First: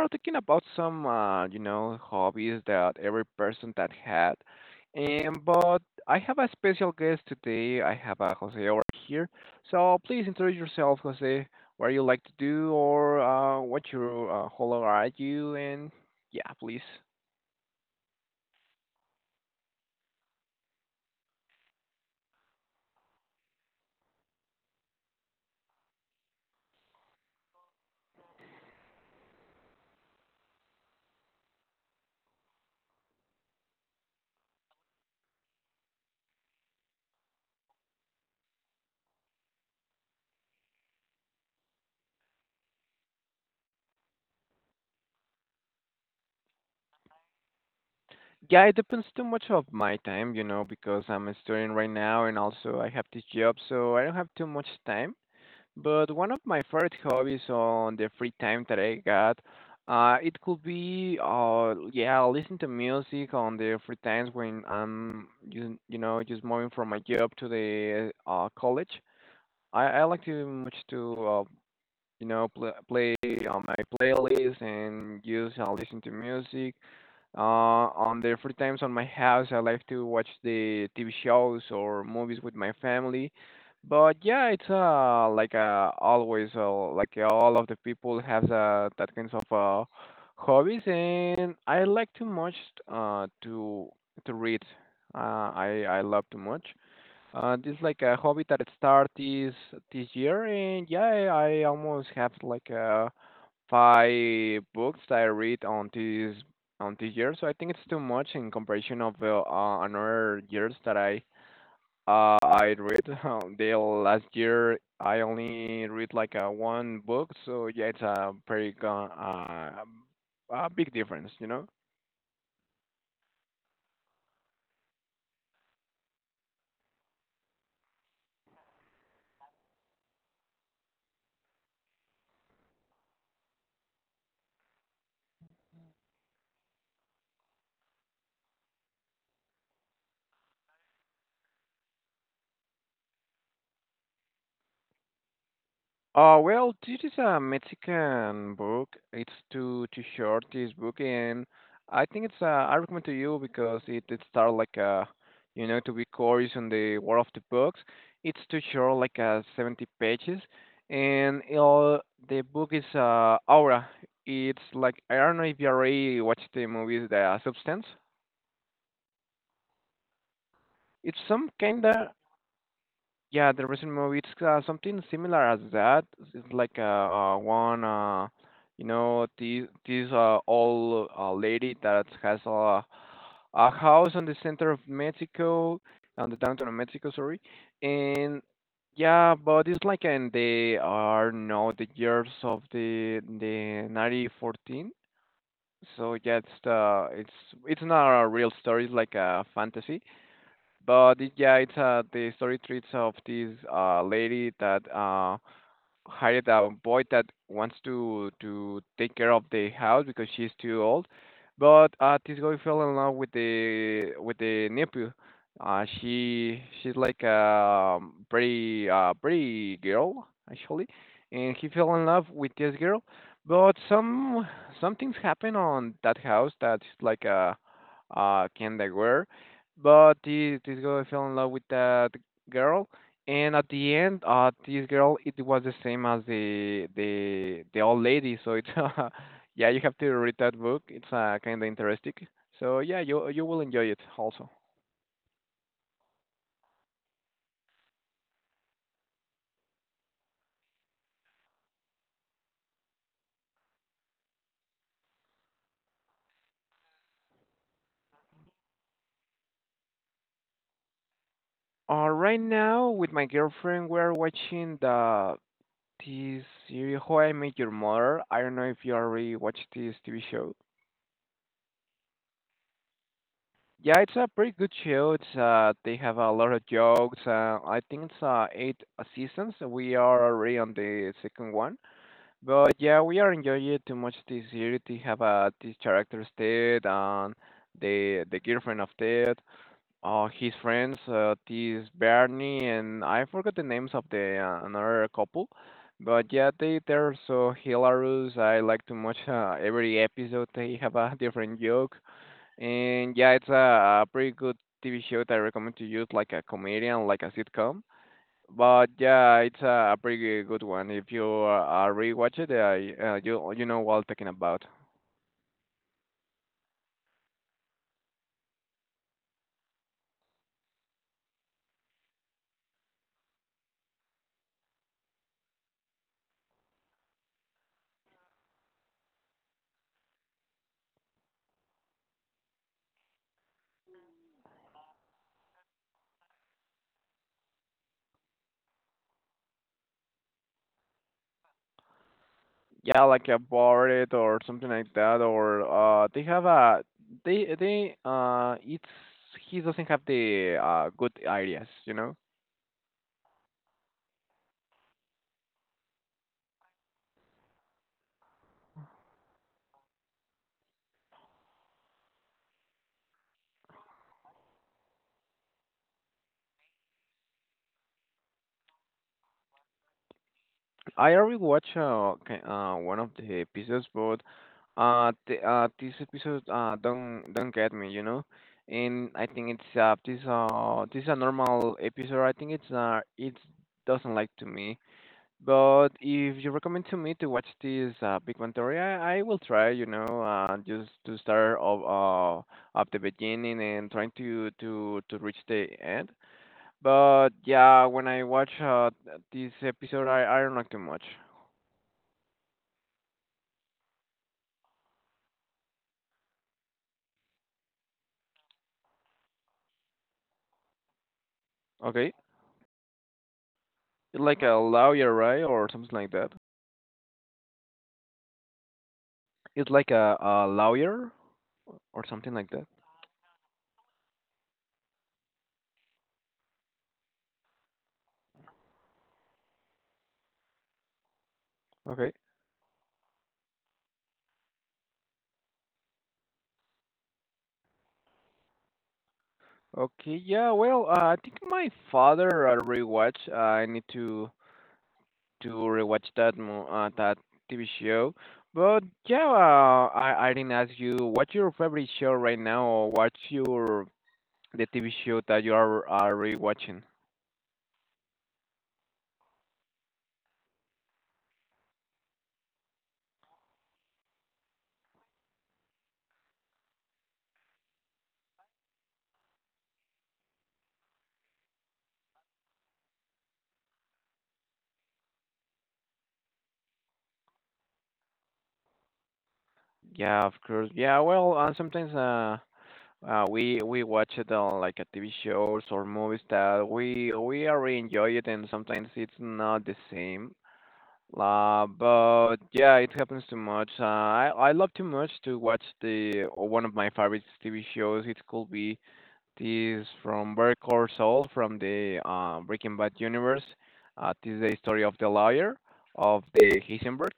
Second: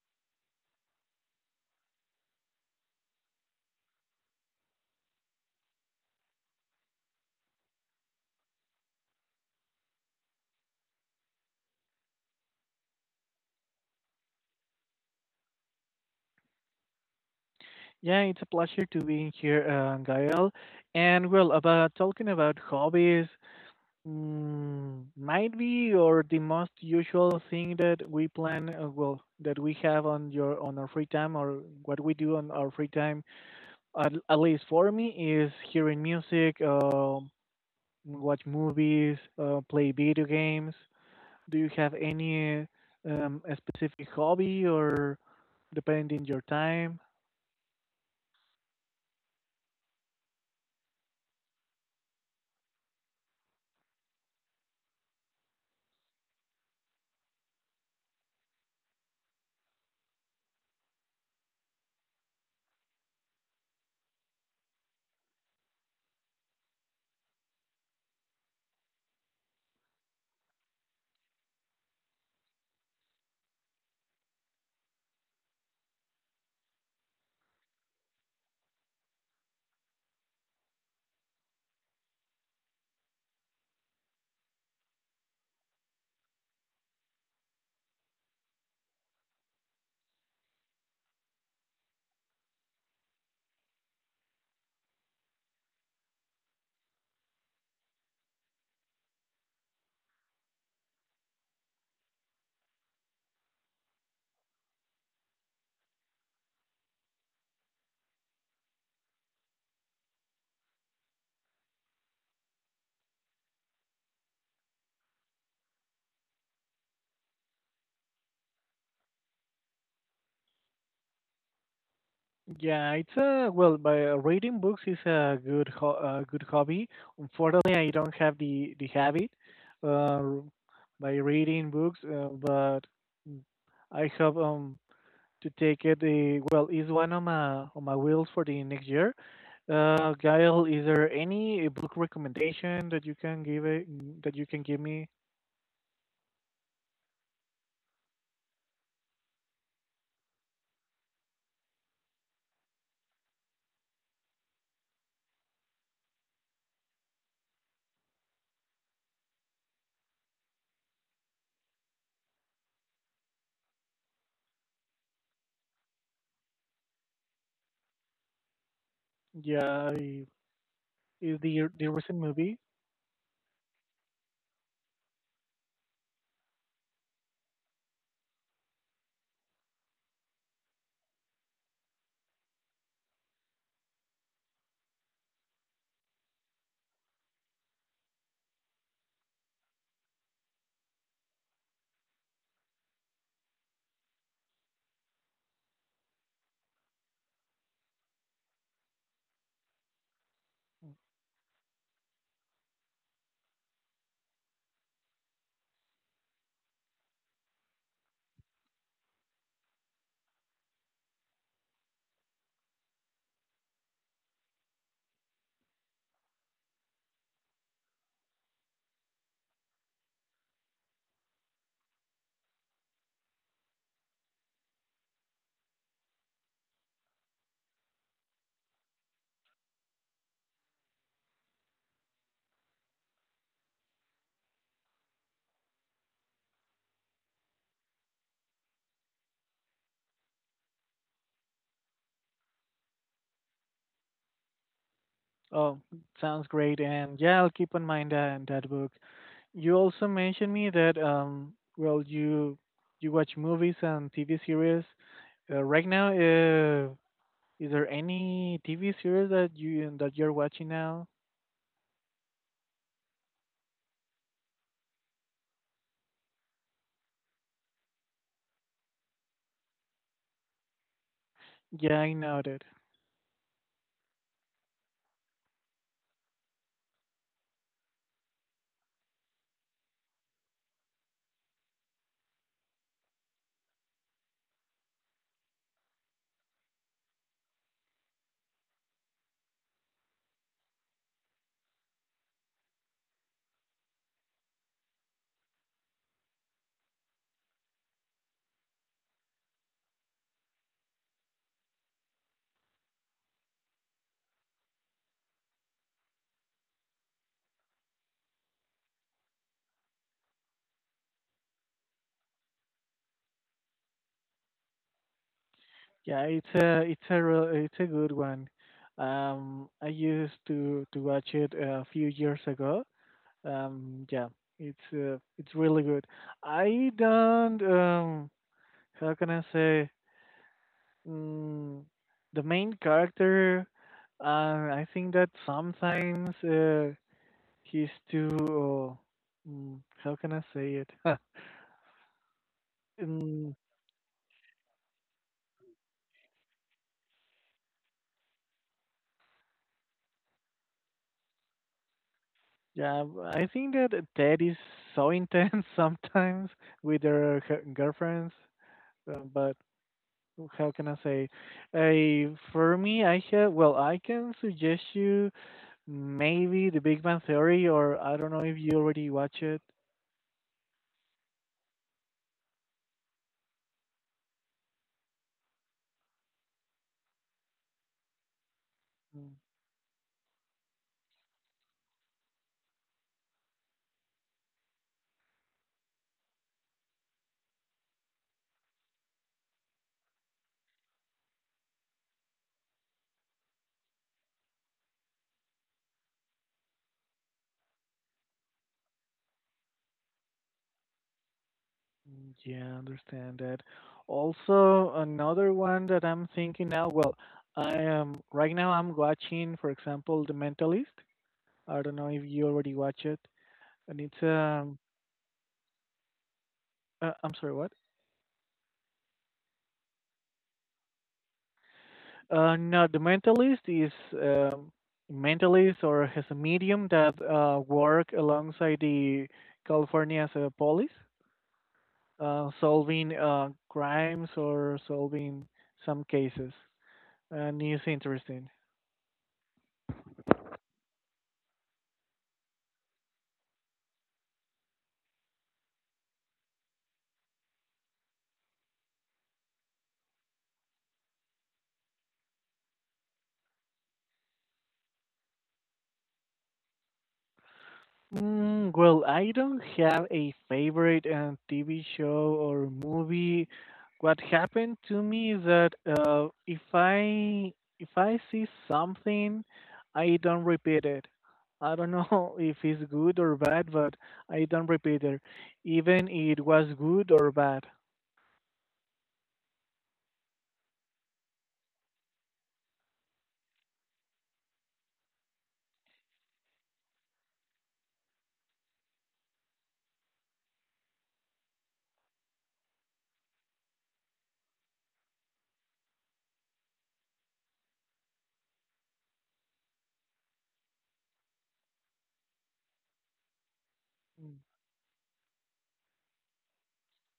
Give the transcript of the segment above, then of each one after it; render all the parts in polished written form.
are talking about some hobbies that every person that had. And but I have a special guest today. I have a Jose over here. So please introduce yourself, Jose. What you like to do, or what your how old are you? And yeah, please. Yeah, it's a pleasure to be here, Gael. And well, about talking about hobbies, might be or the most usual thing that we plan, well, that we have on our free time or what we do on our free time, at least for me, is hearing music, watch movies, play video games. Do you have any a specific hobby or depending your time? Yeah, it depends too much of my time, because I'm a student right now and also I have this job, so I don't have too much time. But one of my favorite hobbies on the free time that I got, it could be, yeah, listen to music on the free times when I'm, just moving from my job to the college. I like to much to, pl play on my playlist and just listen to music uh, on the free times on my house. I like to watch the TV shows or movies with my family. But yeah, it's like always like all of the people have that kinds of hobbies, and I like too much to read. I love too much. This is like a hobby that it start this year, and yeah, I almost have like five books that I read on this year, so I think it's too much in comparison of another years that I read. The last year I only read like one book, so yeah, it's a pretty a big difference, you know. Yeah, it's a well, by reading books is a good hobby. Unfortunately, I don't have the habit uh, by reading books, but I have to take it. The well is one of my wills for the next year. Gail, is there any book recommendation that you can give me? Well, this is a Mexican book. It's too short, this book, and I think it's I recommend to you because it start like a you know to be curious on the world of the books. It's too short, like 70 pages, and the book is Aura. It's like I don't know if you already watched the movie The Substance. Yeah, I- It's is some the kinda. recent movie? Yeah, the recent movie, it's something similar as that. It's like one, you know, this old lady that has a house on the center of Mexico, on the downtown of Mexico, sorry. And yeah, but it's like in the are no the years of the 1914. So yeah, it's not a real story. It's like a fantasy, but it, yeah, it's the story treats of this lady that hired a boy that wants to take care of the house because she's too old. But this girl fell in love with the nephew. She's like a pretty pretty girl actually, and he fell in love with this girl. But some things happen on that house that's like a kinda weird. But this girl fell in love with that girl, and at the end, this girl, it was the same as the old lady. So it's yeah, you have to read that book. It's kind of interesting. So yeah, you will enjoy it also. Oh, sounds great, and yeah, I'll keep in mind that book. You also mentioned me that well you watch movies and TV series. Right now, is there any TV series that you're watching now? Right now with my girlfriend, we're watching the this series How I Met Your Mother. I don't know if you already watched this TV show. Yeah, I know that. Yeah, it's a pretty good show. It's they have a lot of jokes. I think it's eight seasons. We are already on the second one. But yeah, we are enjoying it too much this year to have these characters Ted and the girlfriend of Ted, his friends, this Barney, and I forgot the names of the another couple. But yeah, they're so hilarious. I like too much every episode. They have a different joke, and yeah, it's a pretty good TV show that I recommend to you, like a comedian, like a sitcom. But yeah, it's a pretty good one. If you rewatch it, you know what I'm talking about. Yeah, it's a good one. I used to watch it a few years ago. Yeah, it's really good. I don't, how can I say, Mm, the main character, I think that sometimes he's too. How can I say it? Yeah, like Mm, about it or something like that. Or they have a they it's he doesn't have the good ideas, you know. yeah, I think that Ted is so intense sometimes with her girlfriends, but how can I say? For me, I have well, I can suggest you maybe The Big Bang Theory, or I don't know if you already watch it. I already watched one of the episodes, but this episode don't get me, you know. And I Mm. think it's this is a normal episode. I think it doesn't like to me. But if you recommend to me to watch this Big Bang Theory, I will try. You know, just to start of at the beginning and trying to to reach the end. But yeah, when I watch this episode, I don't like too much. Mm, yeah, understand that. Also, another one that I'm thinking now, well, I am right now I'm watching, for example, The Mentalist. I don't know Okay. if you already watch it. And it's It's like a lawyer, right? Or something like that. I'm sorry, what? It's like a lawyer or something like that. No, The Mentalist is mentalist or has a medium that work alongside the California's police Okay. Solving crimes or solving some cases. And it's interesting. Okay. Yeah. Well, I think my father rewatch. I need to rewatch that TV show. But yeah, I didn't ask you what's your favorite show right now, or what's your the TV show that you are rewatching. Well, I don't have a favorite TV show or movie. What happened to me is that if I see something, I don't repeat it. I don't know if it's good or bad, but I don't repeat it, even it was good or bad. Yeah, of course. Yeah. Well, sometimes we watch it on like a TV shows or movies that we are enjoy it and sometimes it's not the same. But yeah, it happens too much. I love too much to watch the one of my favorite TV shows. It could be this from Better Call from the Breaking Bad universe. This is the story of the lawyer of the Heisenberg.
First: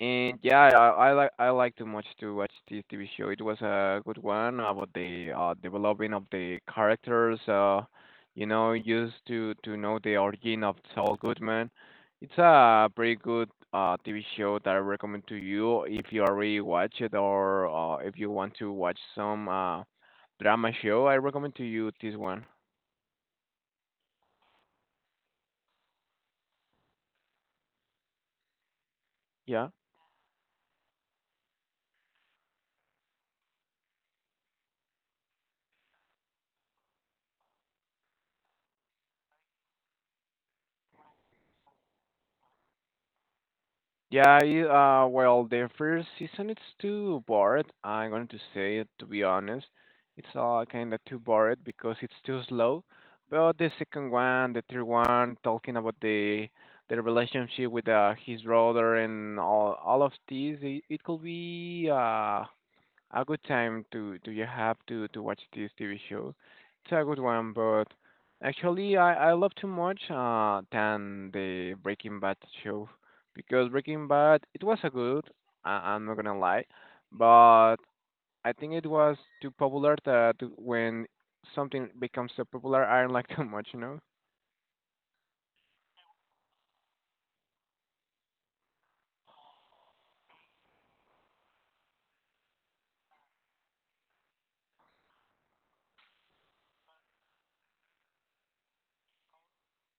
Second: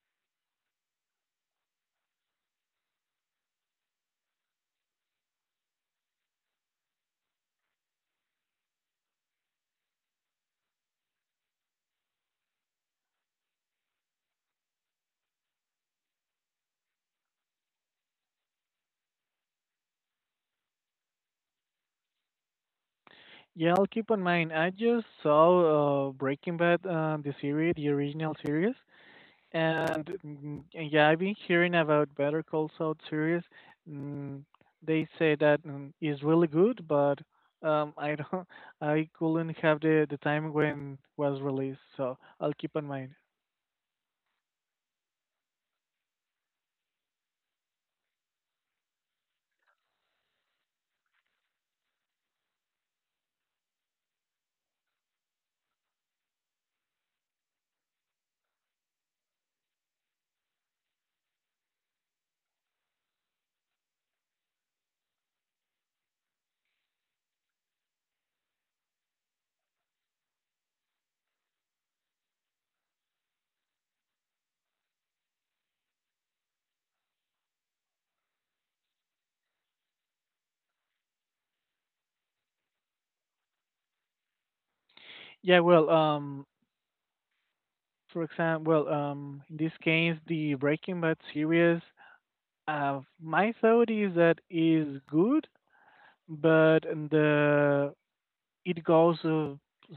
And yeah, I like too much to watch this TV show. It was a good one about the developing of the characters. You know, used to know the origin of Saul Goodman. It's a pretty good TV show that I recommend to you if you already watch it, or if you want to watch some. Drama show. I recommend to you this one. Yeah, I'll keep in mind. I just saw Breaking Bad, the series, the original series. Yeah. And mm, yeah, I've been hearing about Better Call Saul series. Mm, they say that, is really good, but I don't, I couldn't have the time when was released, so I'll keep in mind. Yeah, well, the first season it's too bored. I'm going to say it to be honest. It's kind of too bored because it's too slow. But the second one, the third one, talking about the relationship with his brother and all of this, it could be a good time to you have to watch this TV show. It's a good one, but actually I love too much than the Breaking Bad show, because Breaking Bad it was a good. I, I'm not gonna lie, but I think it was too popular that when something becomes so popular I don't like too much, you know? Yeah, well, for example, well, in this case, the Breaking Bad series, my thought is that is good, but the it goes, uh,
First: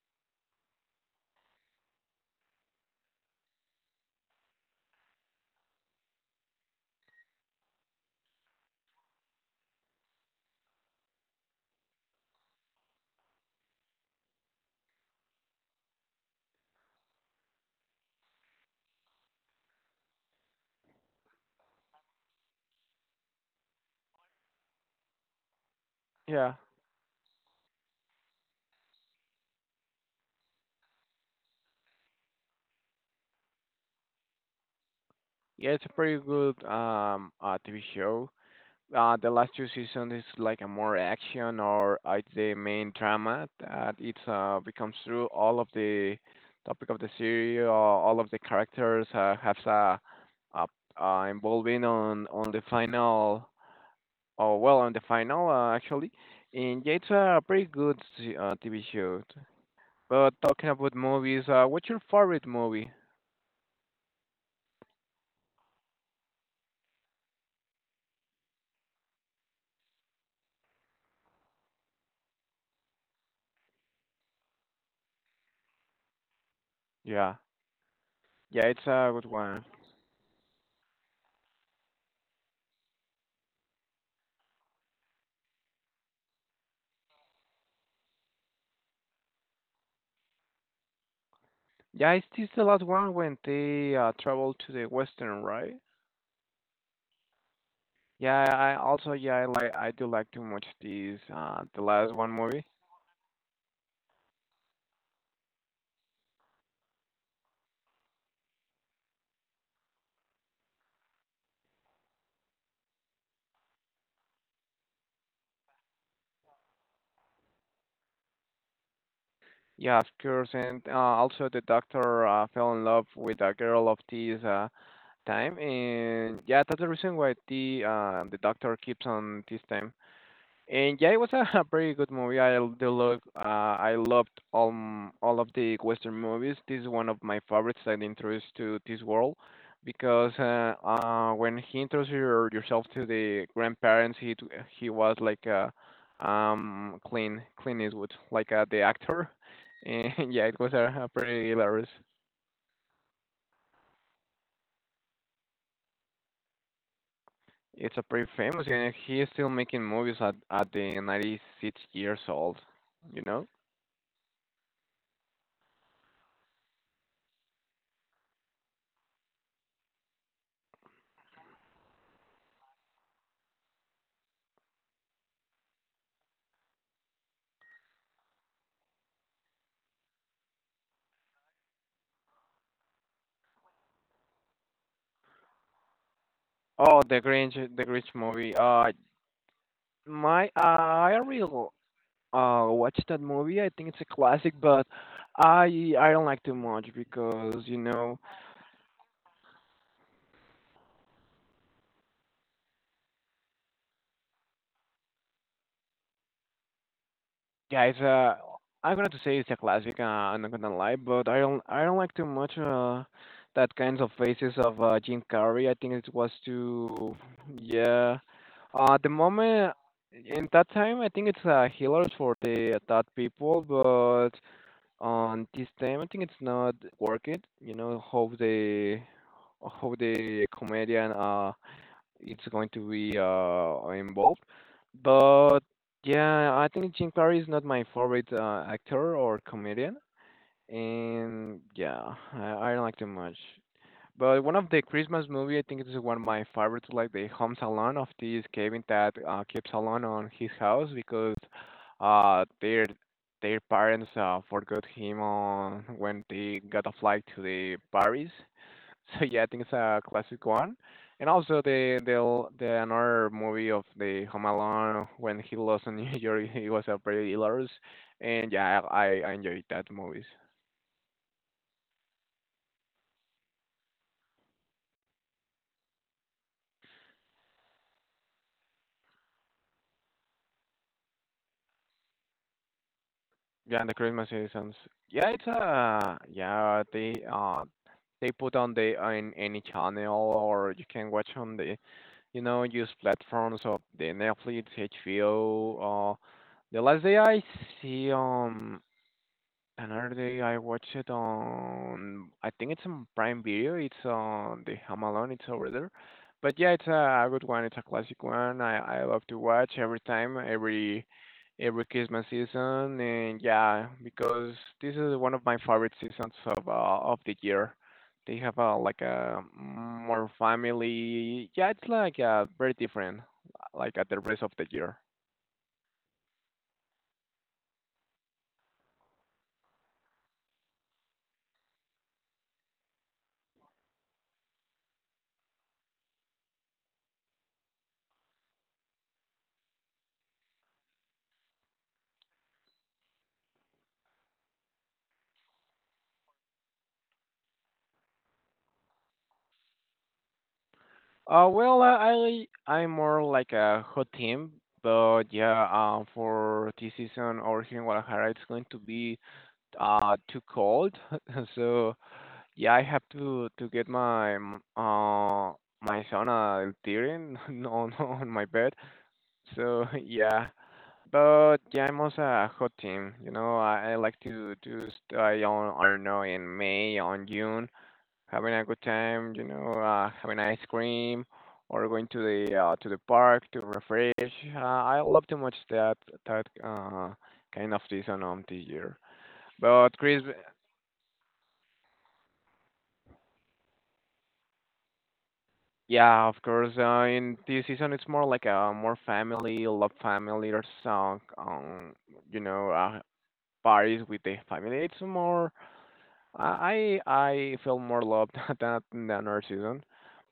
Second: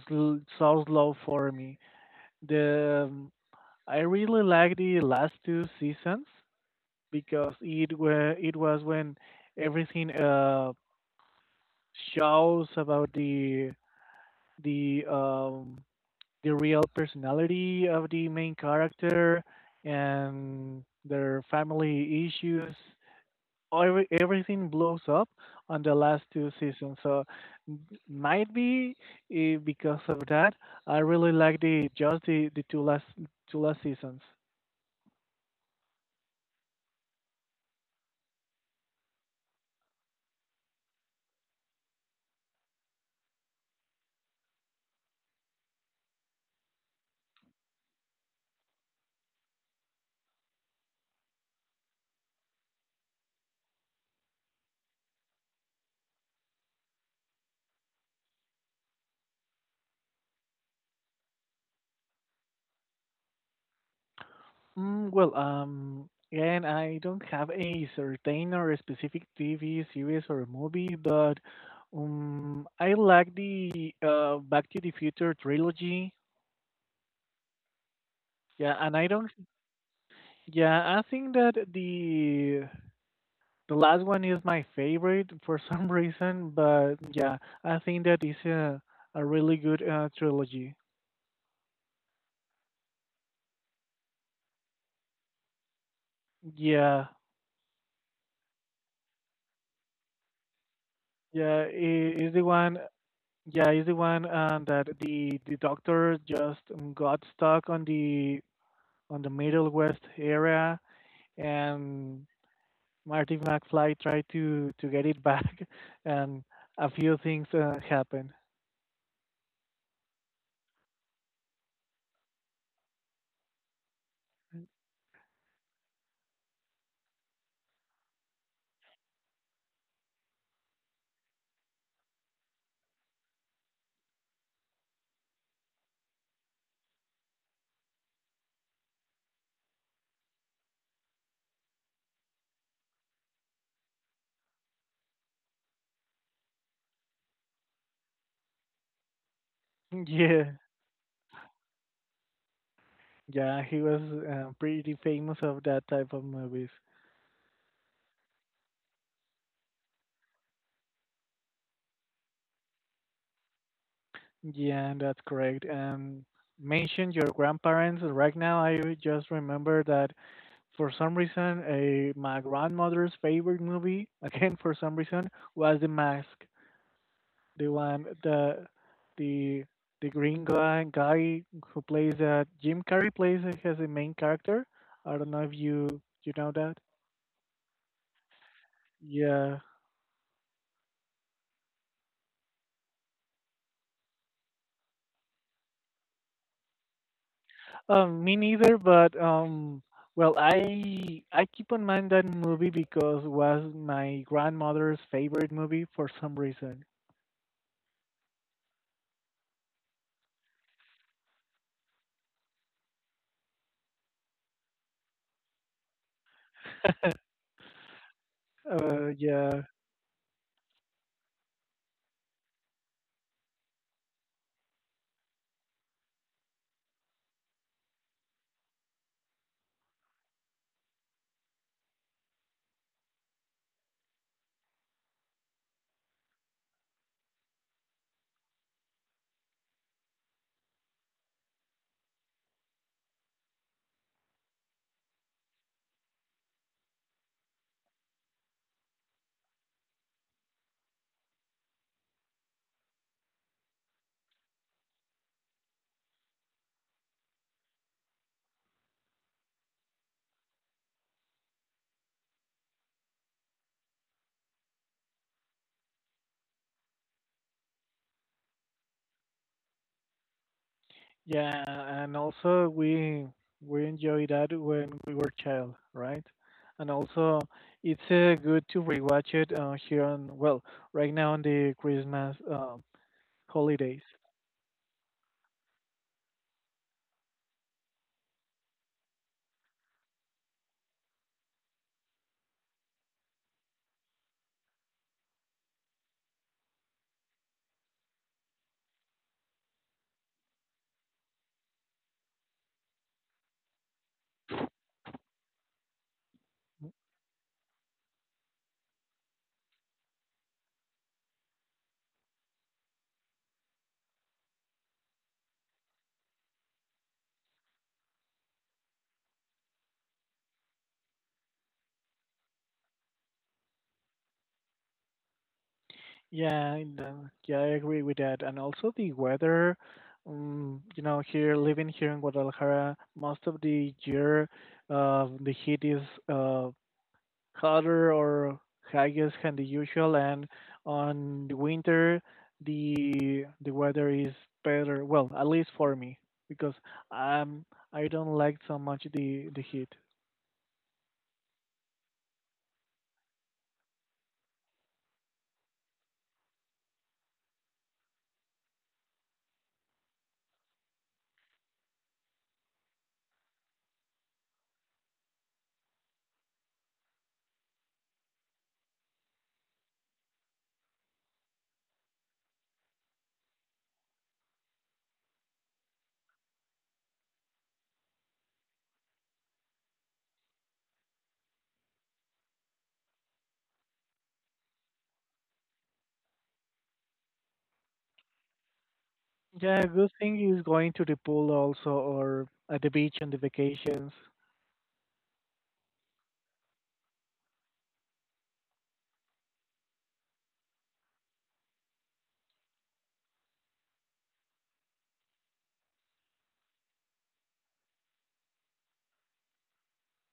sl- so slow for me. The I really like the last two seasons because it was when everything shows about the um the real personality of the main character and their family issues. Everything blows up on the last two Yeah. seasons. So m- might be, because of that. I really like the just the two last seasons. Yeah, it's a pretty good TV show. Uh, the last two seasons is like a more action, or it's the main drama that it becomes through all of the topic of the series, or all of the characters have uh, involving on the final. Oh well, on the final actually, and yeah, it's a pretty good TV show. But talking about movies, what's your favorite movie? Well, again, I don't have a certain or a specific TV series or movie, but I like the Back to the Future trilogy. Yeah, yeah, Yeah, it's and I a good don't. one. Yeah, I think that the last one is my favorite for some reason, but yeah, I think that is a really good trilogy. Yeah, it's this the last one when they travel to the western, right? Yeah, Yeah, I also, yeah, I like I do like to watch these yeah, the last is one the movie. one Yeah, is the one that the doctor just, got stuck on the Middle West area, and Marty McFly tried to get it back, and a few things happened. Yeah, of course, and also the doctor fell in love with a girl of this time, and yeah, that's the reason why the doctor keeps on this time. And yeah, it was a, pretty good movie. Do love, I loved all of the Western movies. This is one of my favorites that introduced to this world, because when he introduced your, yourself to the grandparents, he was like clean Clint Eastwood, like the actor, and Yeah, yeah, it was a pretty hilarious. yeah, he was pretty famous of that type of movies. It's a pretty famous, and he is still making movies at the 96 years old, you know. Yeah, that's correct. Mention your grandparents. Right now, I just remember that for some reason, my grandmother's favorite movie, again for some reason, was The Mask. The one, the the the green guy who plays Jim Carrey plays it as the main character. I don't know if you know that. Oh, the Grinch movie. Oh, Yeah. my, I will watch that movie. I think it's a classic, but I don't like too much because you know, Me neither, but well, I keep on mind that movie because was my grandmother's favorite movie for some reason. guys. I'm gonna to say it's a classic. I'm not gonna lie, but I don't like too much that kinds of faces of Jim Carrey. I think it was too yeah. The Yeah. moment in that time, I think it's hilarious for the that people, but on this time I think it's not worth it how the comedian it's going to be involved but yeah I think Jim Carrey is not my favorite actor or comedian. And yeah, I don't like too much, but one of the Christmas movie, I think it is one of my favorites, like the Home Salon of this Kevin that keeps alone on his house because uh their their parents forgot him on when they got a flight to the Paris. So yeah, I think it's a classic one. And also the another movie of the Home Alone when he lost in New York, it was a pretty hilarious. And yeah, I enjoyed that movies. Yeah, and also we enjoy that when we were child, right? And also it's good to rewatch it here on well, right now on the Christmas Yeah, and the holidays. Christmas seasons. Yeah, it's yeah, they put on the on any channel, or you can watch on the use platforms of the Netflix, HBO, the last see um day, I watched it on, I think it's on Prime Video. It's on the Home Alone. It's over there. But yeah, it's a good one. It's a classic one. I love to watch every time, every Christmas season. And yeah, because this is one of my favorite seasons of the year. They have a like a more family. Yeah, it's like very different, like at the rest of the year. Yeah, and, yeah, I agree with that. And also the weather, here living here in Guadalajara, most of the year, the heat is uh, hotter or I than the usual, and on the winter the weather is better. Well, at least for me, because um I don't like so much the heat. Well, I'm more like a hot team, but yeah, for this season over here in Guadalajara, it's going to be too cold, so yeah, I have to get my my sauna during on my bed. So yeah, but yeah, I'm also a hot team. You know, I like to stay on, I don't know, in May on June, having a good time, you know, having ice cream or going to the to the park to refresh. I love too much that kind of season of the year. Yeah, a But good Chris, thing is going to the pool also or at the beach on the vacations. yeah, of course, in this season it's more like a more family, love family or song, you know, uh, parties with the family. It's more, I feel more love than our season,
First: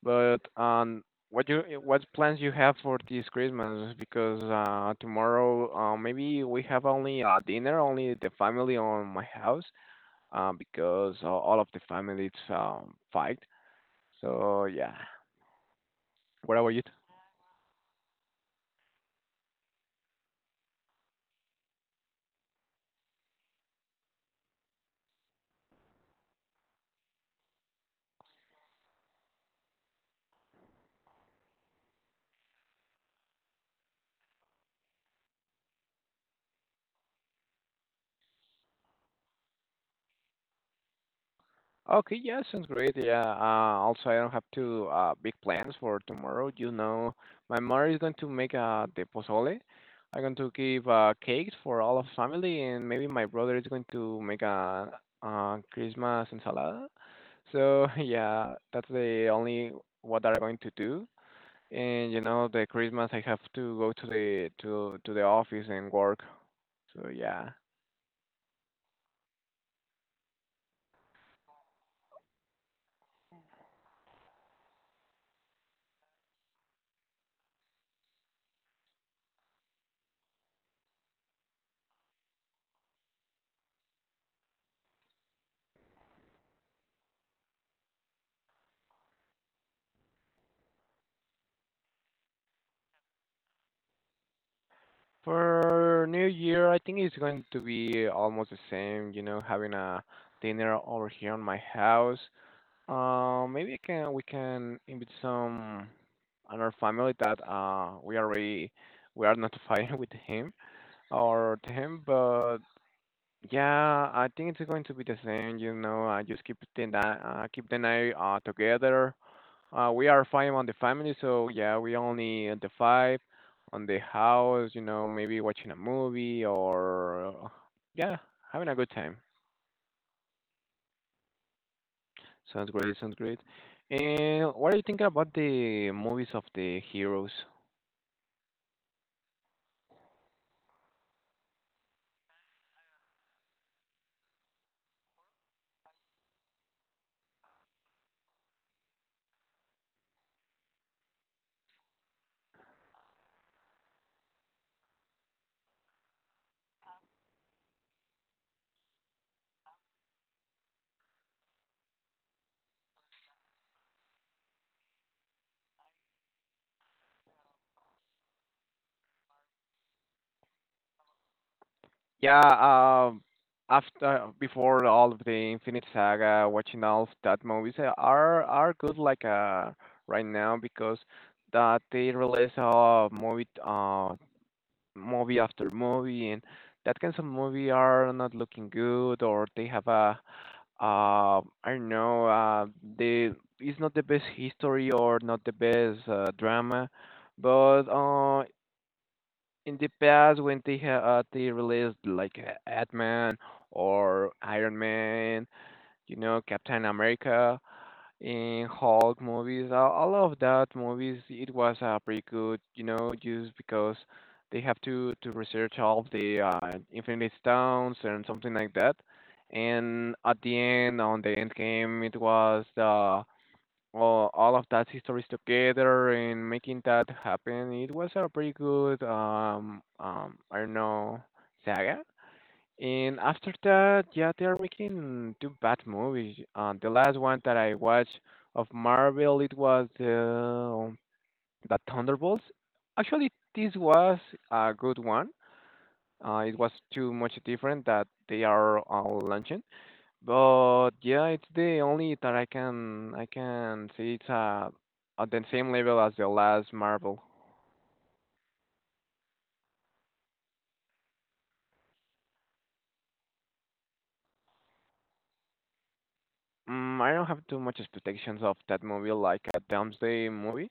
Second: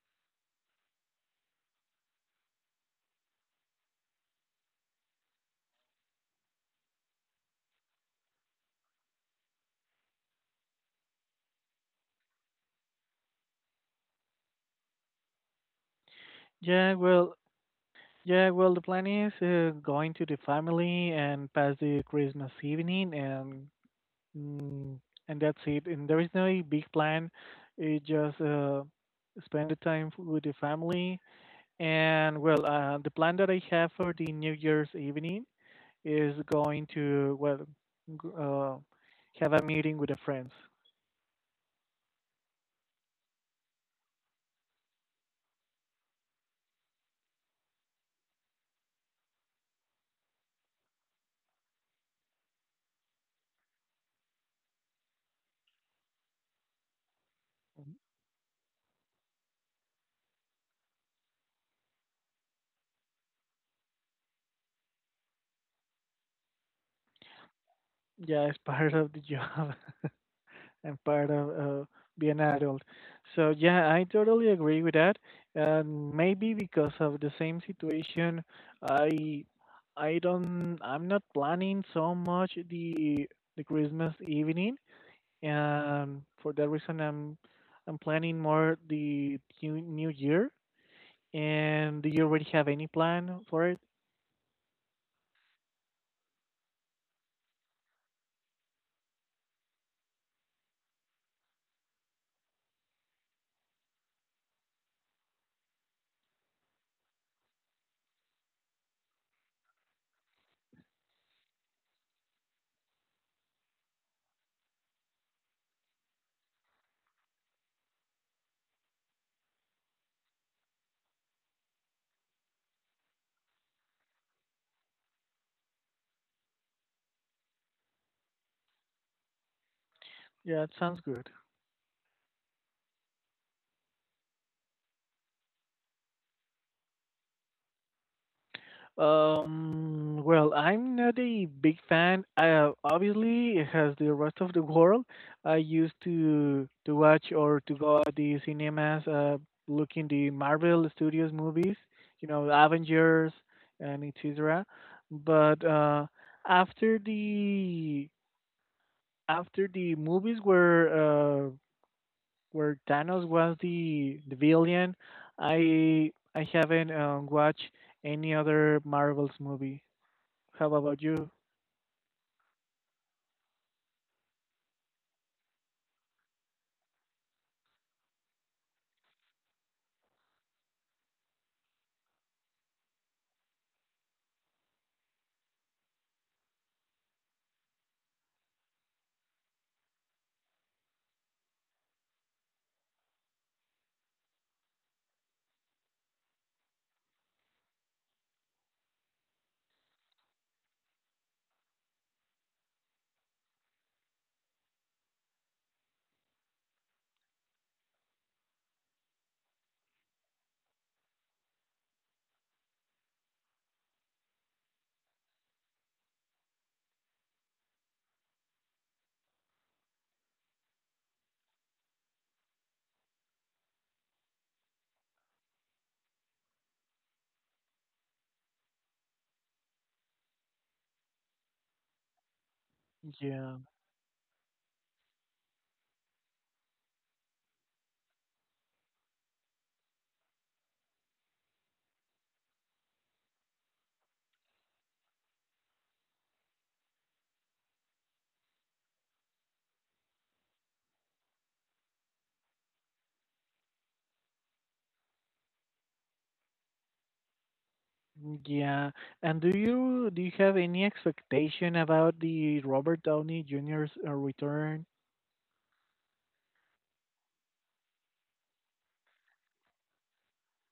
but what you what plans you have for this Christmas? Because tomorrow maybe we have only dinner, only the family on my house, because all of the family it's fight. So yeah, what about you? Yeah, well, the plan is going to the family and pass the Christmas evening Mm, and that's it. And there is no big plan. It just spend the time with the family. And well, the plan that I have for the New Year's evening is going to g- uh, have a meeting with the friends. Okay, yeah, sounds great. Yeah. Also, I don't have too big plans for tomorrow. You know, my mother is going to make the pozole. I'm going to give cakes for all of family, and maybe my brother is going to make a Christmas ensalada. So yeah, that's the only what I'm going to do. And you know, the Christmas I have to go to the office and work. So yeah. Yeah, it's part of the job. And part of be an adult. So yeah, I totally agree with that. And maybe because of the same situation, I I don't, I'm not planning so much the Christmas evening, and for that reason I'm planning more the new year. And do you already have any plan for it? For New Year, I think it's going to be almost the same, you know, having a dinner over here on my house. Maybe I can we can invite some another family that we already we are notified with him or to him, but yeah, I think it's going to be the same, you know. I just keep keep the night together. We are five on the family, so yeah, we only at the five on the house, you know, maybe watching a movie or yeah, having a good time. Yeah, it sounds good. Sounds great, sounds great. And what are you thinking about the movies of the heroes? Well, I'm not a big fan. Obviously, as the rest of the world, I used to watch or to go at the cinemas, looking the Marvel Studios movies, Avengers and etc. But after the after the movies where, where Thanos was the villain, I haven't watched any other Marvel's movie. How about you? Yeah, after before all of the Infinite Saga, watching all of that movies are good like right now because that they release a movie after movie, and that kinds of movie are not looking good, or they have I don't know, they it's not the best history or not the best drama, but in the past when they they released like Ant-Man or Iron Man, you know, Captain America in Hulk movies. I love that movies. It was pretty good, you know, just because they have to research all of the Infinity Stones and something like that. And at the end, on the end game, it was all of that histories together and making that happen. It was a pretty good I don't know, saga. And after Yeah, that, yeah, they are making two bad movies. The last one that I watched of Marvel, it was the Thunderbolts. Actually, this was a good one. It was too much different that they are launching, but yeah, it's the only that I can say it's at the same level as the last Marvel. yeah. And do you have any expectation about the Robert Downey Jr.'s return? I don't have too much expectations of that movie, like a Doomsday movie.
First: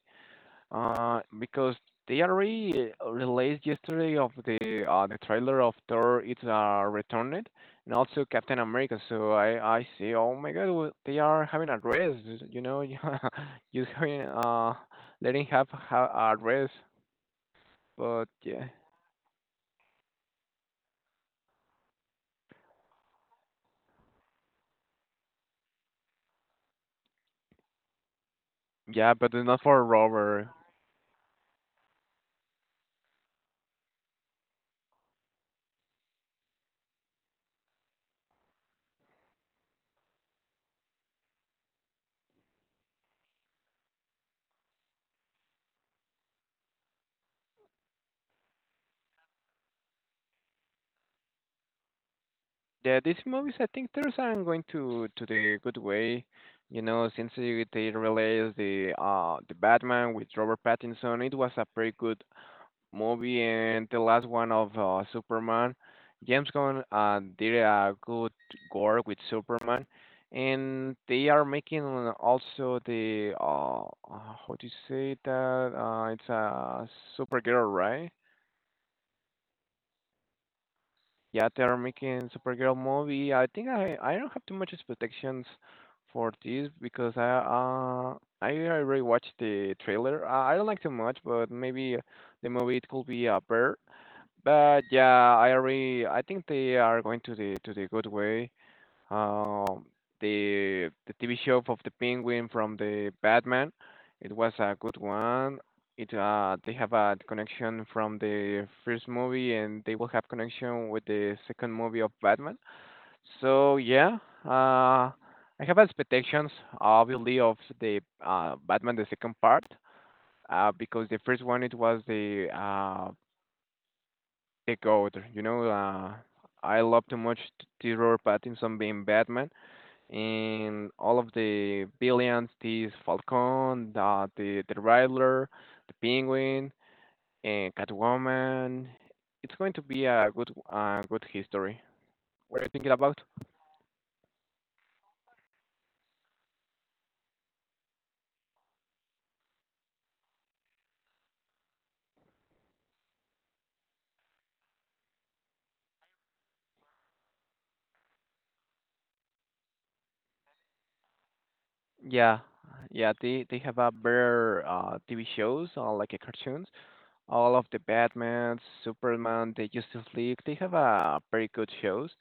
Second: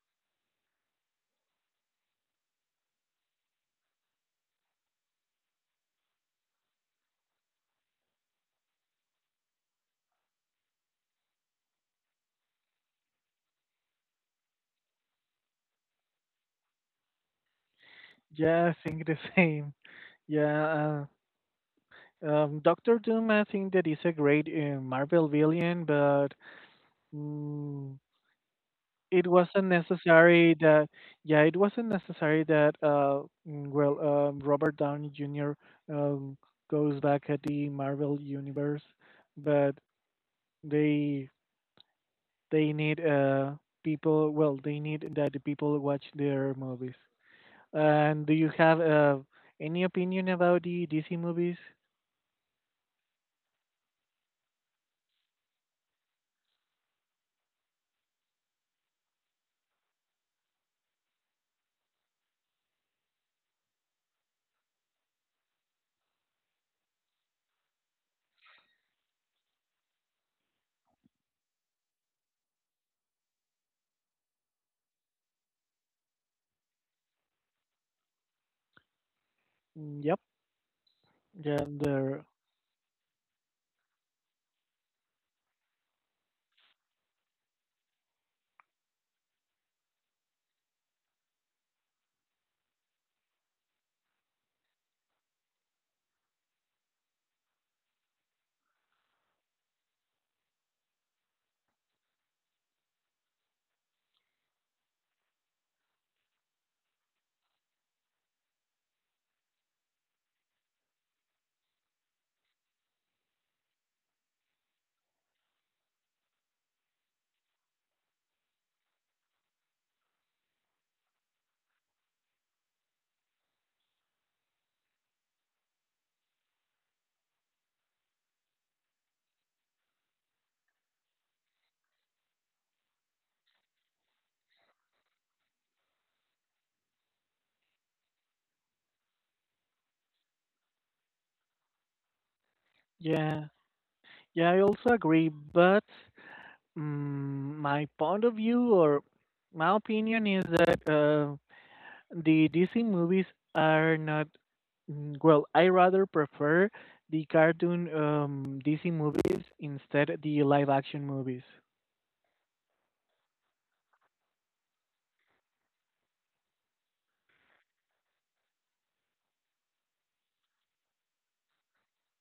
Because they already released yesterday of the trailer of Thor, it's returned and also Captain America. So I see. Oh my God, well, they are having a rest. You know, yeah, just having letting have a rest. But Yeah, yeah, I think the same. Yeah, Doctor Doom. I think that is a great Marvel villain, but mm, yeah, it but it's not wasn't for Robert. necessary that. Yeah, it wasn't necessary that. Well, Robert Downey Jr. Um, goes back at the Marvel universe, but they They need people. Well, they need that the people watch their movies. And do you have any opinion about the DC movies? Yeah, these movies I think they're are going to the good way. You know, since they released the Batman with Robert Pattinson, it was a pretty good movie, and the last one of Superman. James Gunn did a good work with Superman, and they are making also the how do you say that? It's a Supergirl, right? Mm, yep. Yeah, they Yeah. are making Supergirl movie. I think I don't have too much expectations for this because I already watched the trailer. I don't like too much, but maybe the movie it could be a better. But yeah, I agree. I think they are going to the good way. Um, the TV show of the Penguin from the Batman, it was a good one. It They have a connection from the first movie, and they will have connection with the second movie of Batman. So yeah, uh, I have expectations, obviously, of the Batman the second part. Because the first one it was the a goat. You know, I love too much Robert Pattinson being Batman and all of the villains, this Falcon, the Riddler, the Penguin, and Catwoman. It's going to be a good good history. What are you thinking about? Yeah. Yeah. I also agree, but my point of view or my opinion is that the DC movies are not. Well, I rather prefer the cartoon, DC movies instead the live action movies, Yeah, yeah, they have a better TV shows like cartoons. All of the Batman, Superman, the Justice League, they have a very good shows.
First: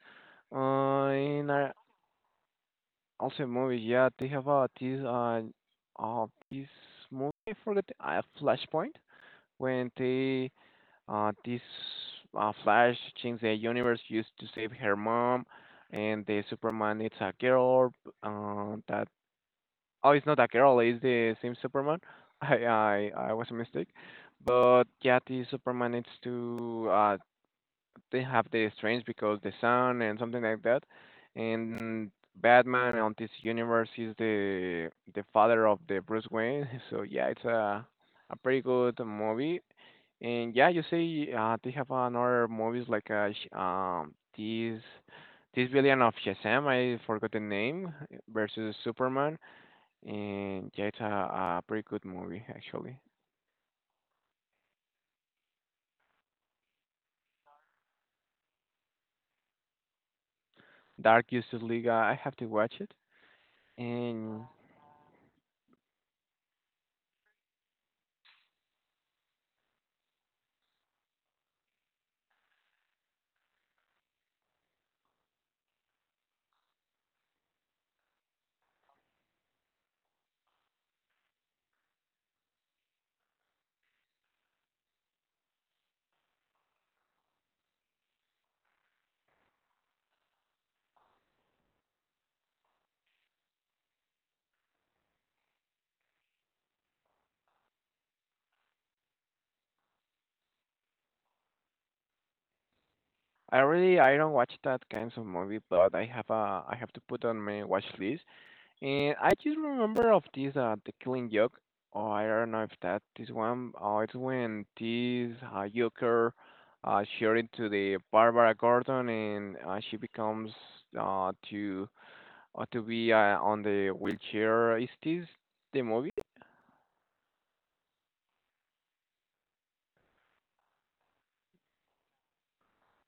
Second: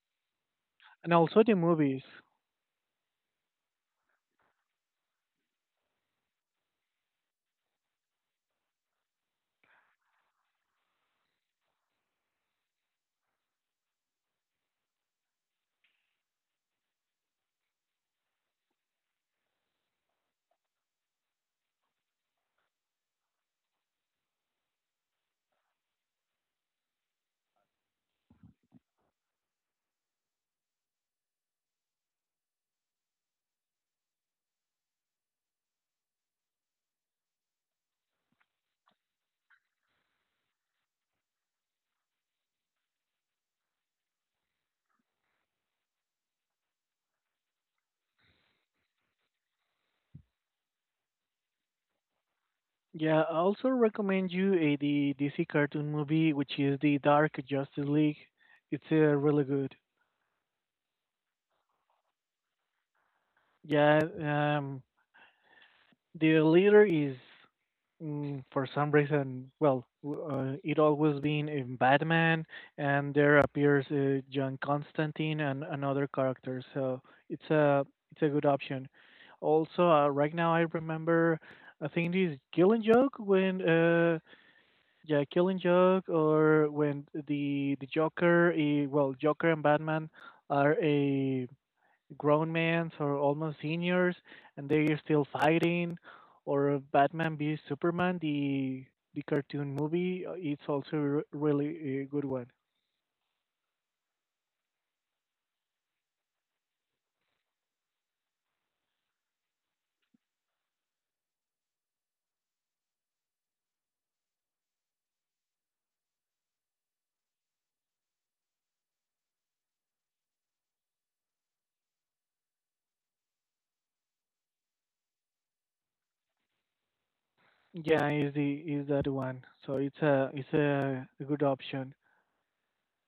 Uh, and also and the I, movies. Also, movie, yeah, they have this this movie. I forget Flashpoint when they this Flash change the universe used to save her mom, and the Superman it's a girl. That Oh, it's not a girl. It's the same Superman. I was a mistake, but yeah, the Superman needs to they have the strange because the sun and something like that. And Batman on this universe is the father of the Bruce Wayne. So yeah, it's a pretty good movie. And yeah, you say they have another movies like Sh- this this villain of Shazam, I forgot the name, versus Superman. And yeah, it's a pretty good movie actually. Yeah, I also recommend you a the DC cartoon movie, which is the Dark Justice League. It's really good. Dark Justice League, I have to watch it. Yeah, And the leader is, for some reason, well, it always been in Batman, and there appears John Constantine and another character. So it's a it's a good option. Also, right now I remember, I think it is Killing Joke when, yeah, Killing Joke, or when the Joker, well, Joker and Batman are a grown men or almost seniors, and they are still fighting, or Batman v Superman, the cartoon movie. It's also really a good one. I really I don't watch that kinds of movie, but I have to put on my watch list. And I just remember of this the Killing Joke. Oh, I don't know if that is one. Oh, it's when this Joker showed it to the Barbara Gordon, and she becomes uh to to be on the wheelchair. Is this the movie? Yeah, is that one. So it's a good option.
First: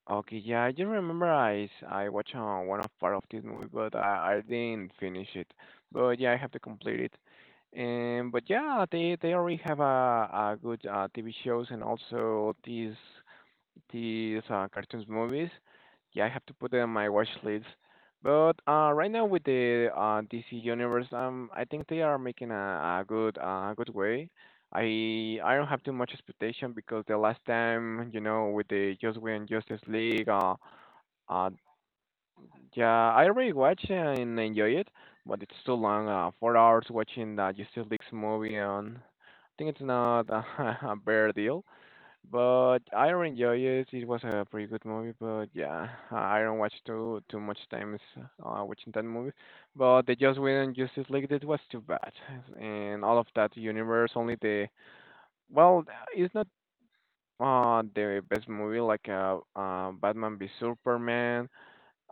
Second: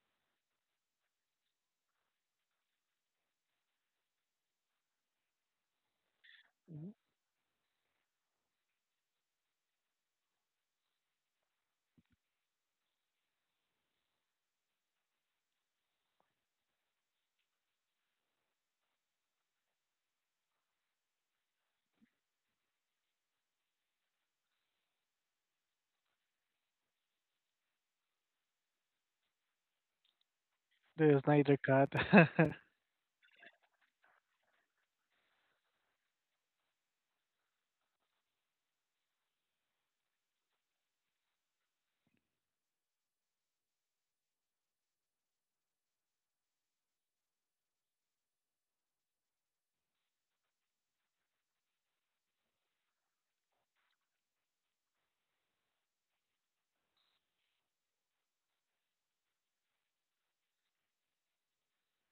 Okay, yeah, I just remember I watched one of part of this movie, but I didn't finish it. But yeah, I have to complete it. And but yeah, they already have a good TV shows and also these cartoons movies. Yeah, I have to put them on my watch list. But right now with the DC Universe, I think they are making a good good way. I don't have too much expectation because the last time, you know, with the Just Win Justice League, The uh, Snyder Cut. yeah, I already watched and enjoy it, but it's too long. 4 hours watching the Justice League's movie on. I think it's not a bear deal. But I really enjoy it. It was a pretty good movie, but yeah, I don't watch too much times watching that movie. But the Just Win and Justice League, that was too bad, and all of that universe. Only the well, it's not the best movie like Batman v Superman.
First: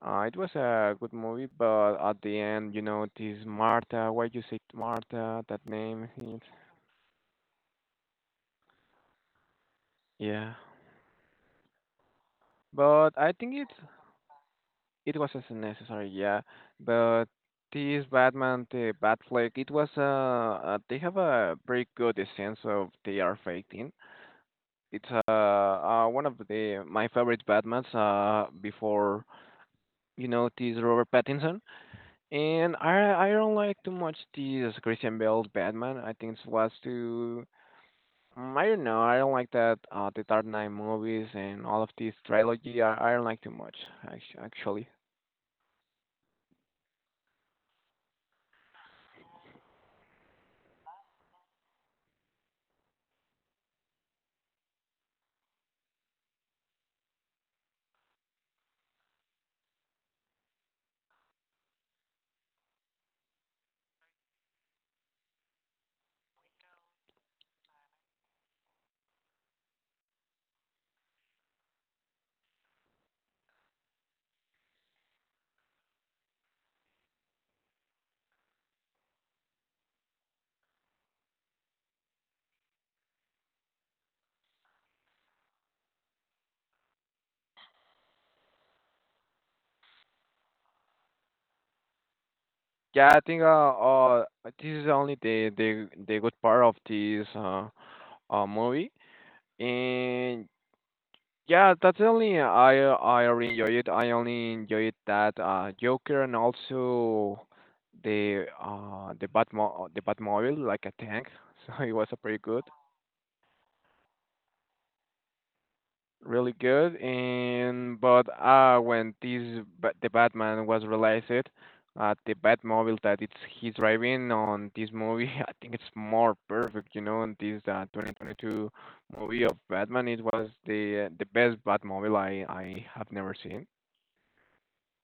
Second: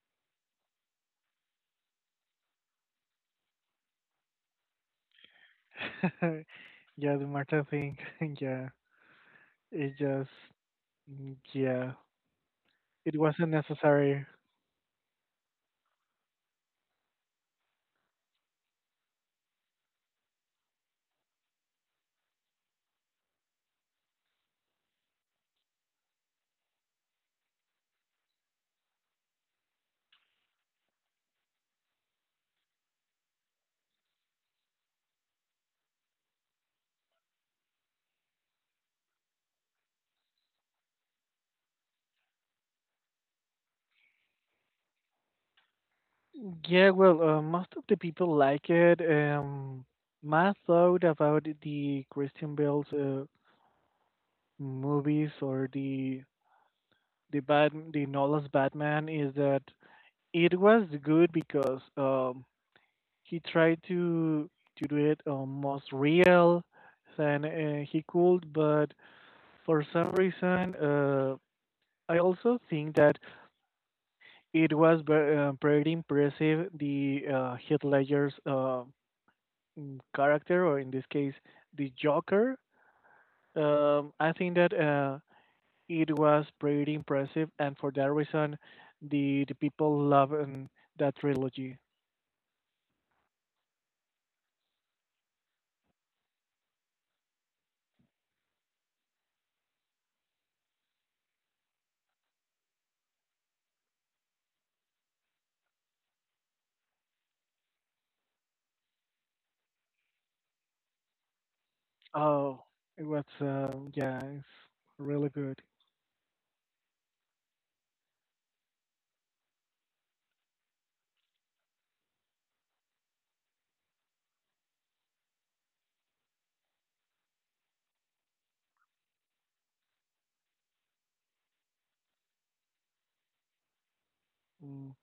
It was a good movie, but at the end, you know, this Martha. Why you say Martha? That name? Yeah, the Martin thing. Yeah, it's just Yeah, mm, yeah. but It I wasn't think it's necessary. it wasn't necessary, yeah. But this Batman, the Batfleck, it was they have a very good sense of they are fighting. It's one of the my favorite Batmans before you know this Robert Pattinson, and I don't like too much this Christian Bale's Batman. I think it was too. I don't know. I don't like that the Dark Knight movies and all of this trilogy. I don't like too much, actually. Yeah, well, most of the people like it. My thought about the Christian Bale's movies or the Nolan's Batman is that it was good because he tried to do it, most real than he could, but for some reason I also think that it was pretty impressive the Heath Ledger's character, or in this case, the Joker. I think that it was pretty impressive, and for that reason, the people love, that trilogy. Yeah, I think this is only the the good part of this movie, and yeah, that's only I really enjoy it. I only enjoyed that Joker and also the Batmo the Batmobile like a tank. So it was a pretty Oh, good. it was yeah, it's really good. Really good. And but when this the Batman was released, the Batmobile that it's he's driving on this movie, I think it's more perfect. You know, in this 2022 movie of Batman, it was the best Batmobile I have never seen. Mm.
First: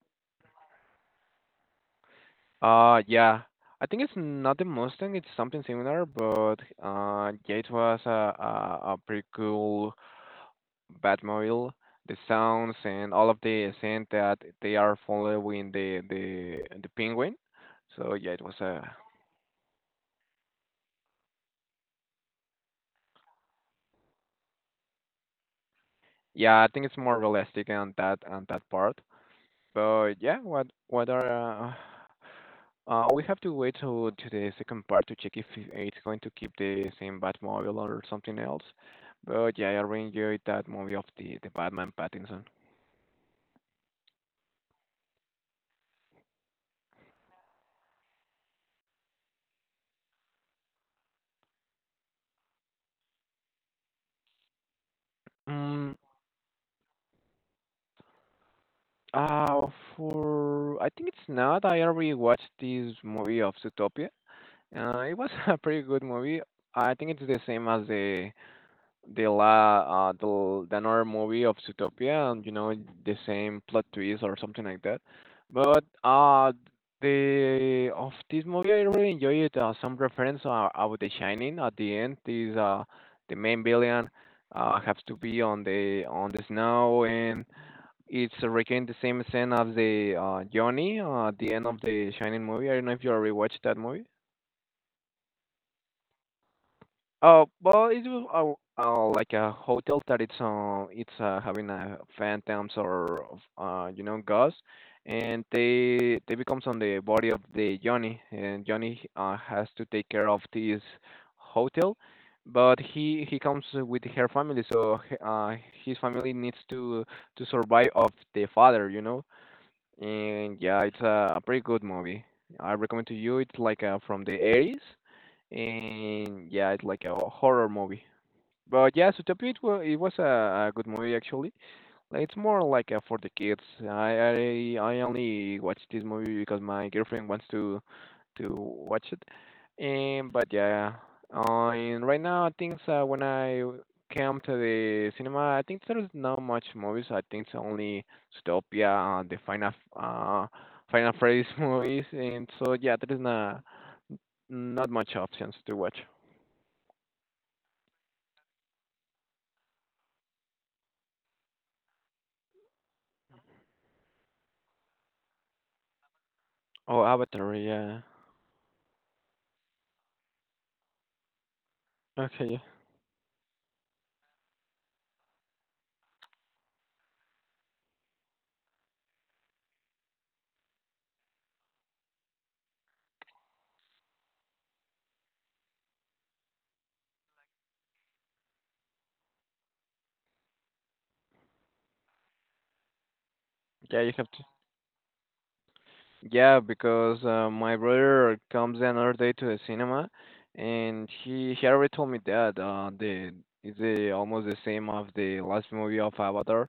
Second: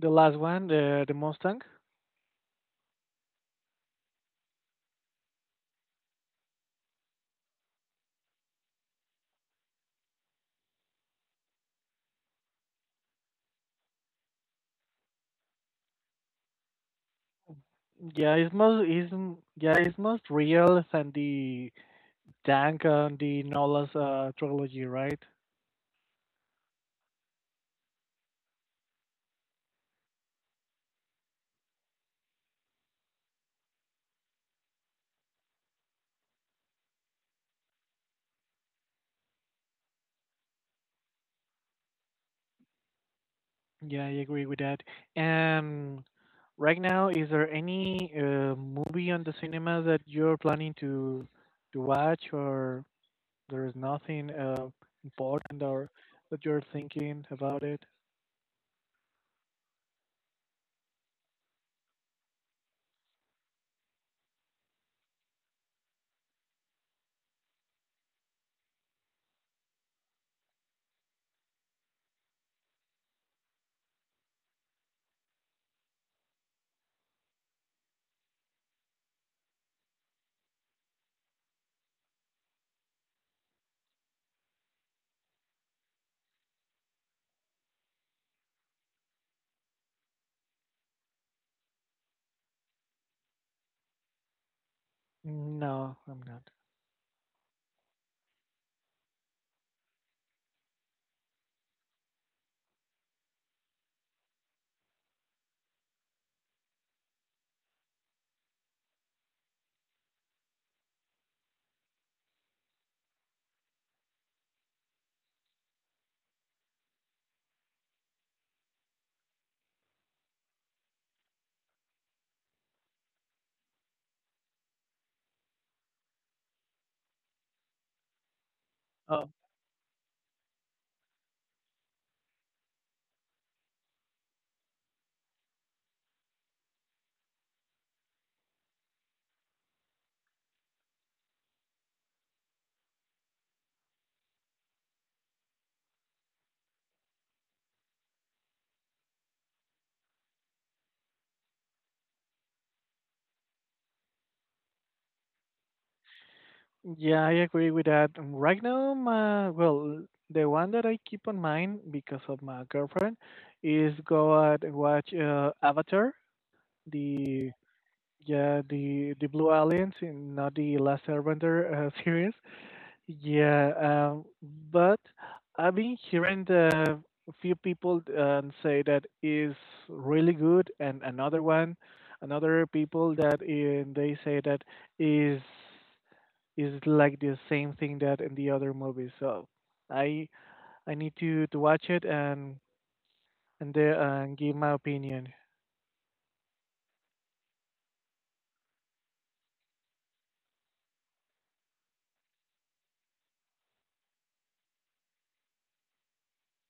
The last one, the Mustang. Yeah. I think it's not the Mustang, it's something similar, but yeah, it was a pretty cool Batmobile, the sounds and all of the scene that they are following the the penguin. So Yeah, yeah, it it's was a most is yeah, it's most real than the tank and the Nola's trilogy, right? yeah. I think it's more realistic on that part. But yeah, what are we have to wait to the second part to check if it's going to keep the same Batmobile or something else. But yeah, I really enjoyed that movie of the Batman Pattinson. Yeah, I agree with that. And right now, is there any movie on the cinema that you're planning to watch, or there is nothing important or Mm, that you're thinking about it? uh, for I think it's not. I already watched this movie of Zootopia. It was a pretty good movie. I think it's the same as the la the, l- the another movie of Zootopia, and you know the same plot twist or something like that. But The of this movie, I really enjoy it. Some reference about The Shining at the end is the main villain has to be on the snow and it's recreating the same scene as the Johnny, at the end of the Shining movie. I don't know if you already watched that movie. No, I'm not. Well, it was like a hotel that it's having phantoms or you know, ghosts, and they becomes on the body of the Johnny, and Johnny has to take care of this hotel, but he comes with her family, so his family needs to survive of the father, you know, and yeah, it's a pretty good movie. I recommend to you. It's like from the 80s, and yeah, it's like a horror movie. But yeah, Oh, Zootopia, it was a good movie actually. It's more like for the kids. I only watched this movie because my girlfriend wants to watch it. And but yeah, and right now I think when I came to the cinema, I think there is not much movies. I think it's only Zootopia, the Final Freddy's movies, and so yeah, there is not not much options to watch. yeah, I agree with that. Right now, well, the one that I keep on mind because of my girlfriend is go out and watch Avatar, Oh, the Avatar, yeah. yeah, the Blue Aliens in, not the Last Airbender series. Okay, Yeah, but I've been hearing the a few people say that is really good, and another people they say that is is like the same thing that in the other movies. So I I need to watch it and and, there yeah, you have and to. give my opinion. Yeah, because my brother comes another day to the cinema, and he already told me that the it's the almost the same of the last movie of Avatar.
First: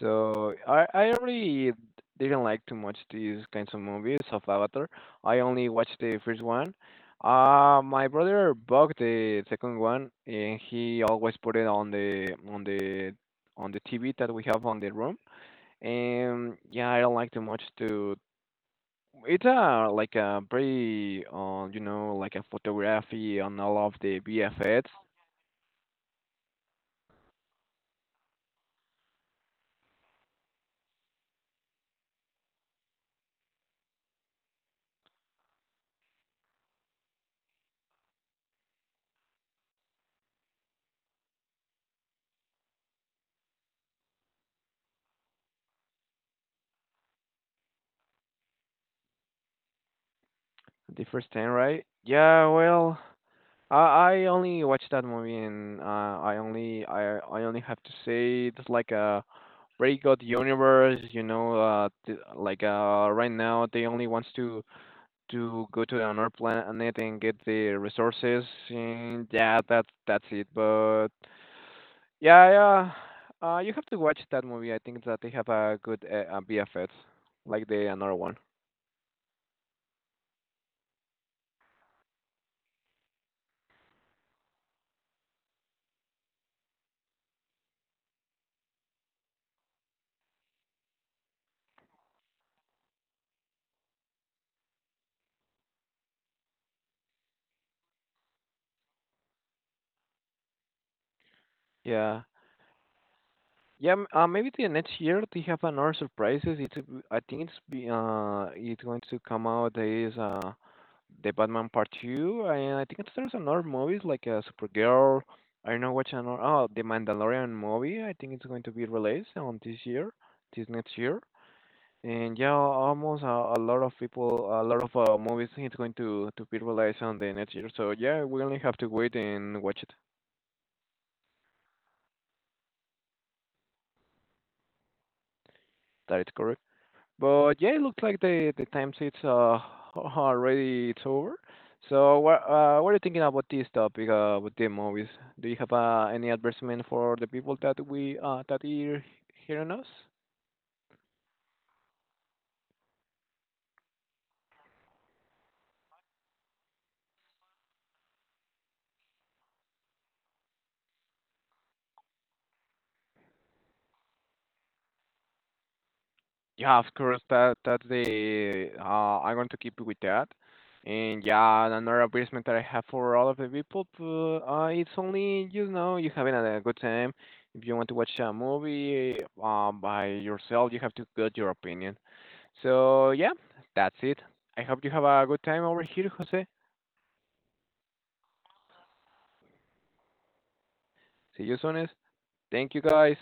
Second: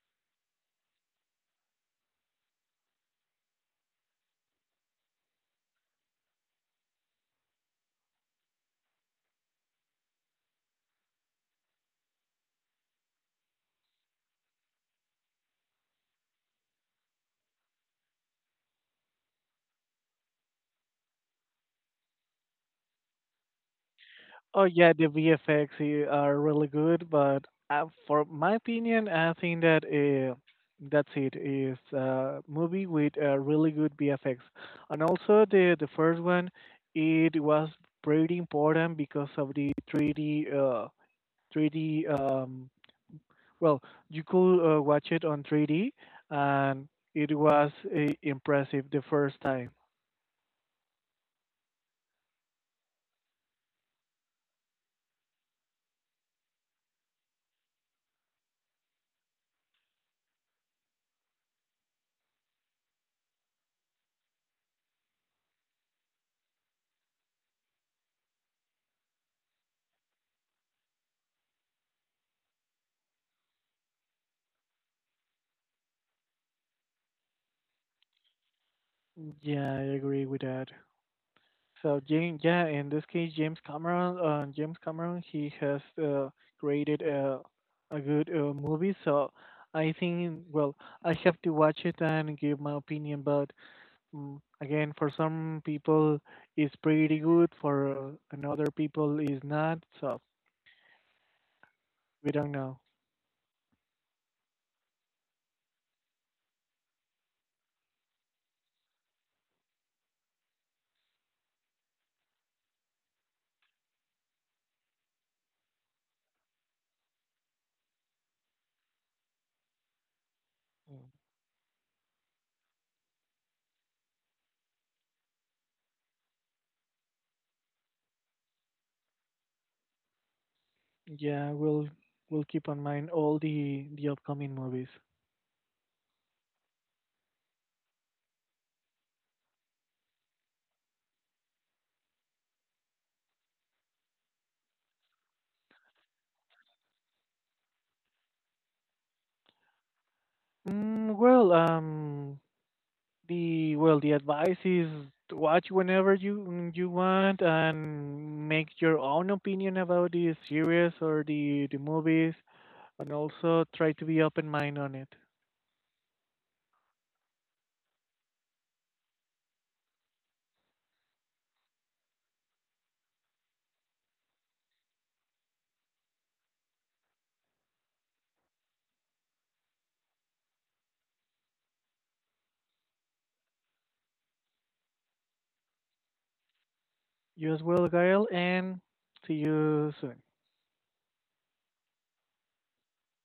So I already didn't like too much these kinds of movies of Avatar. I only watched the first one. My brother bought the second one, and he always put it on the TV that we have on the room. And yeah, I don't like too much to it's a like a pretty, you know, like a photography on all of the Oh VFX. yeah, the VFX are really good, but for my opinion, I think that that's it. Is a movie with a really good VFX, and also the first one, it was pretty important because of the 3D, well, you could watch it on 3D, and it was impressive the first time. The first time, right? Yeah. Well, I only watched that movie, and I only have to say it's like a pretty good universe. You know, like right now they only wants to go to another planet and get the resources. And yeah, that's it. But yeah, yeah. You have to watch that movie. I think that they have a good BFX, like the another one. Yeah, I agree with that. So, yeah, in this case, James Cameron, he has created a good movie. So I think, well, I have to watch it and give my opinion. But again, for some people, it's pretty good. For another people, is not. So Yeah, we don't know. yeah. Maybe the next year they have another surprises. I think it's going to come out is the Batman Part Two, and I think there's another movies like Supergirl. I don't know which another. Oh, the Mandalorian movie. I think it's going to be released on this year, this next Mm, year. And yeah, almost a lot of people, a lot of movies it's going to be released on the next year. So yeah, we only have to wait and watch it. yeah, we'll keep on mind all the upcoming movies. That is correct. But yeah, it looks like the time it's already it's over. So what are you thinking about this topic with the movies? Do you have any advertisement for the people that we that are hearing us? Well, The well, the advice is to watch whenever you want and make your own opinion about the series or the movies, and also try to be open mind on it. Yeah, of course. That that's the I'm going to keep with that. And yeah, another advertisement that I have for all of the people, to, it's only, you know, you having a good time. If you want to watch a movie by yourself, you have to get your opinion. So yeah, that's it. I hope you have a good time over here, Jose. You as well, Gail, and see you soon. See you soon. Thank you guys.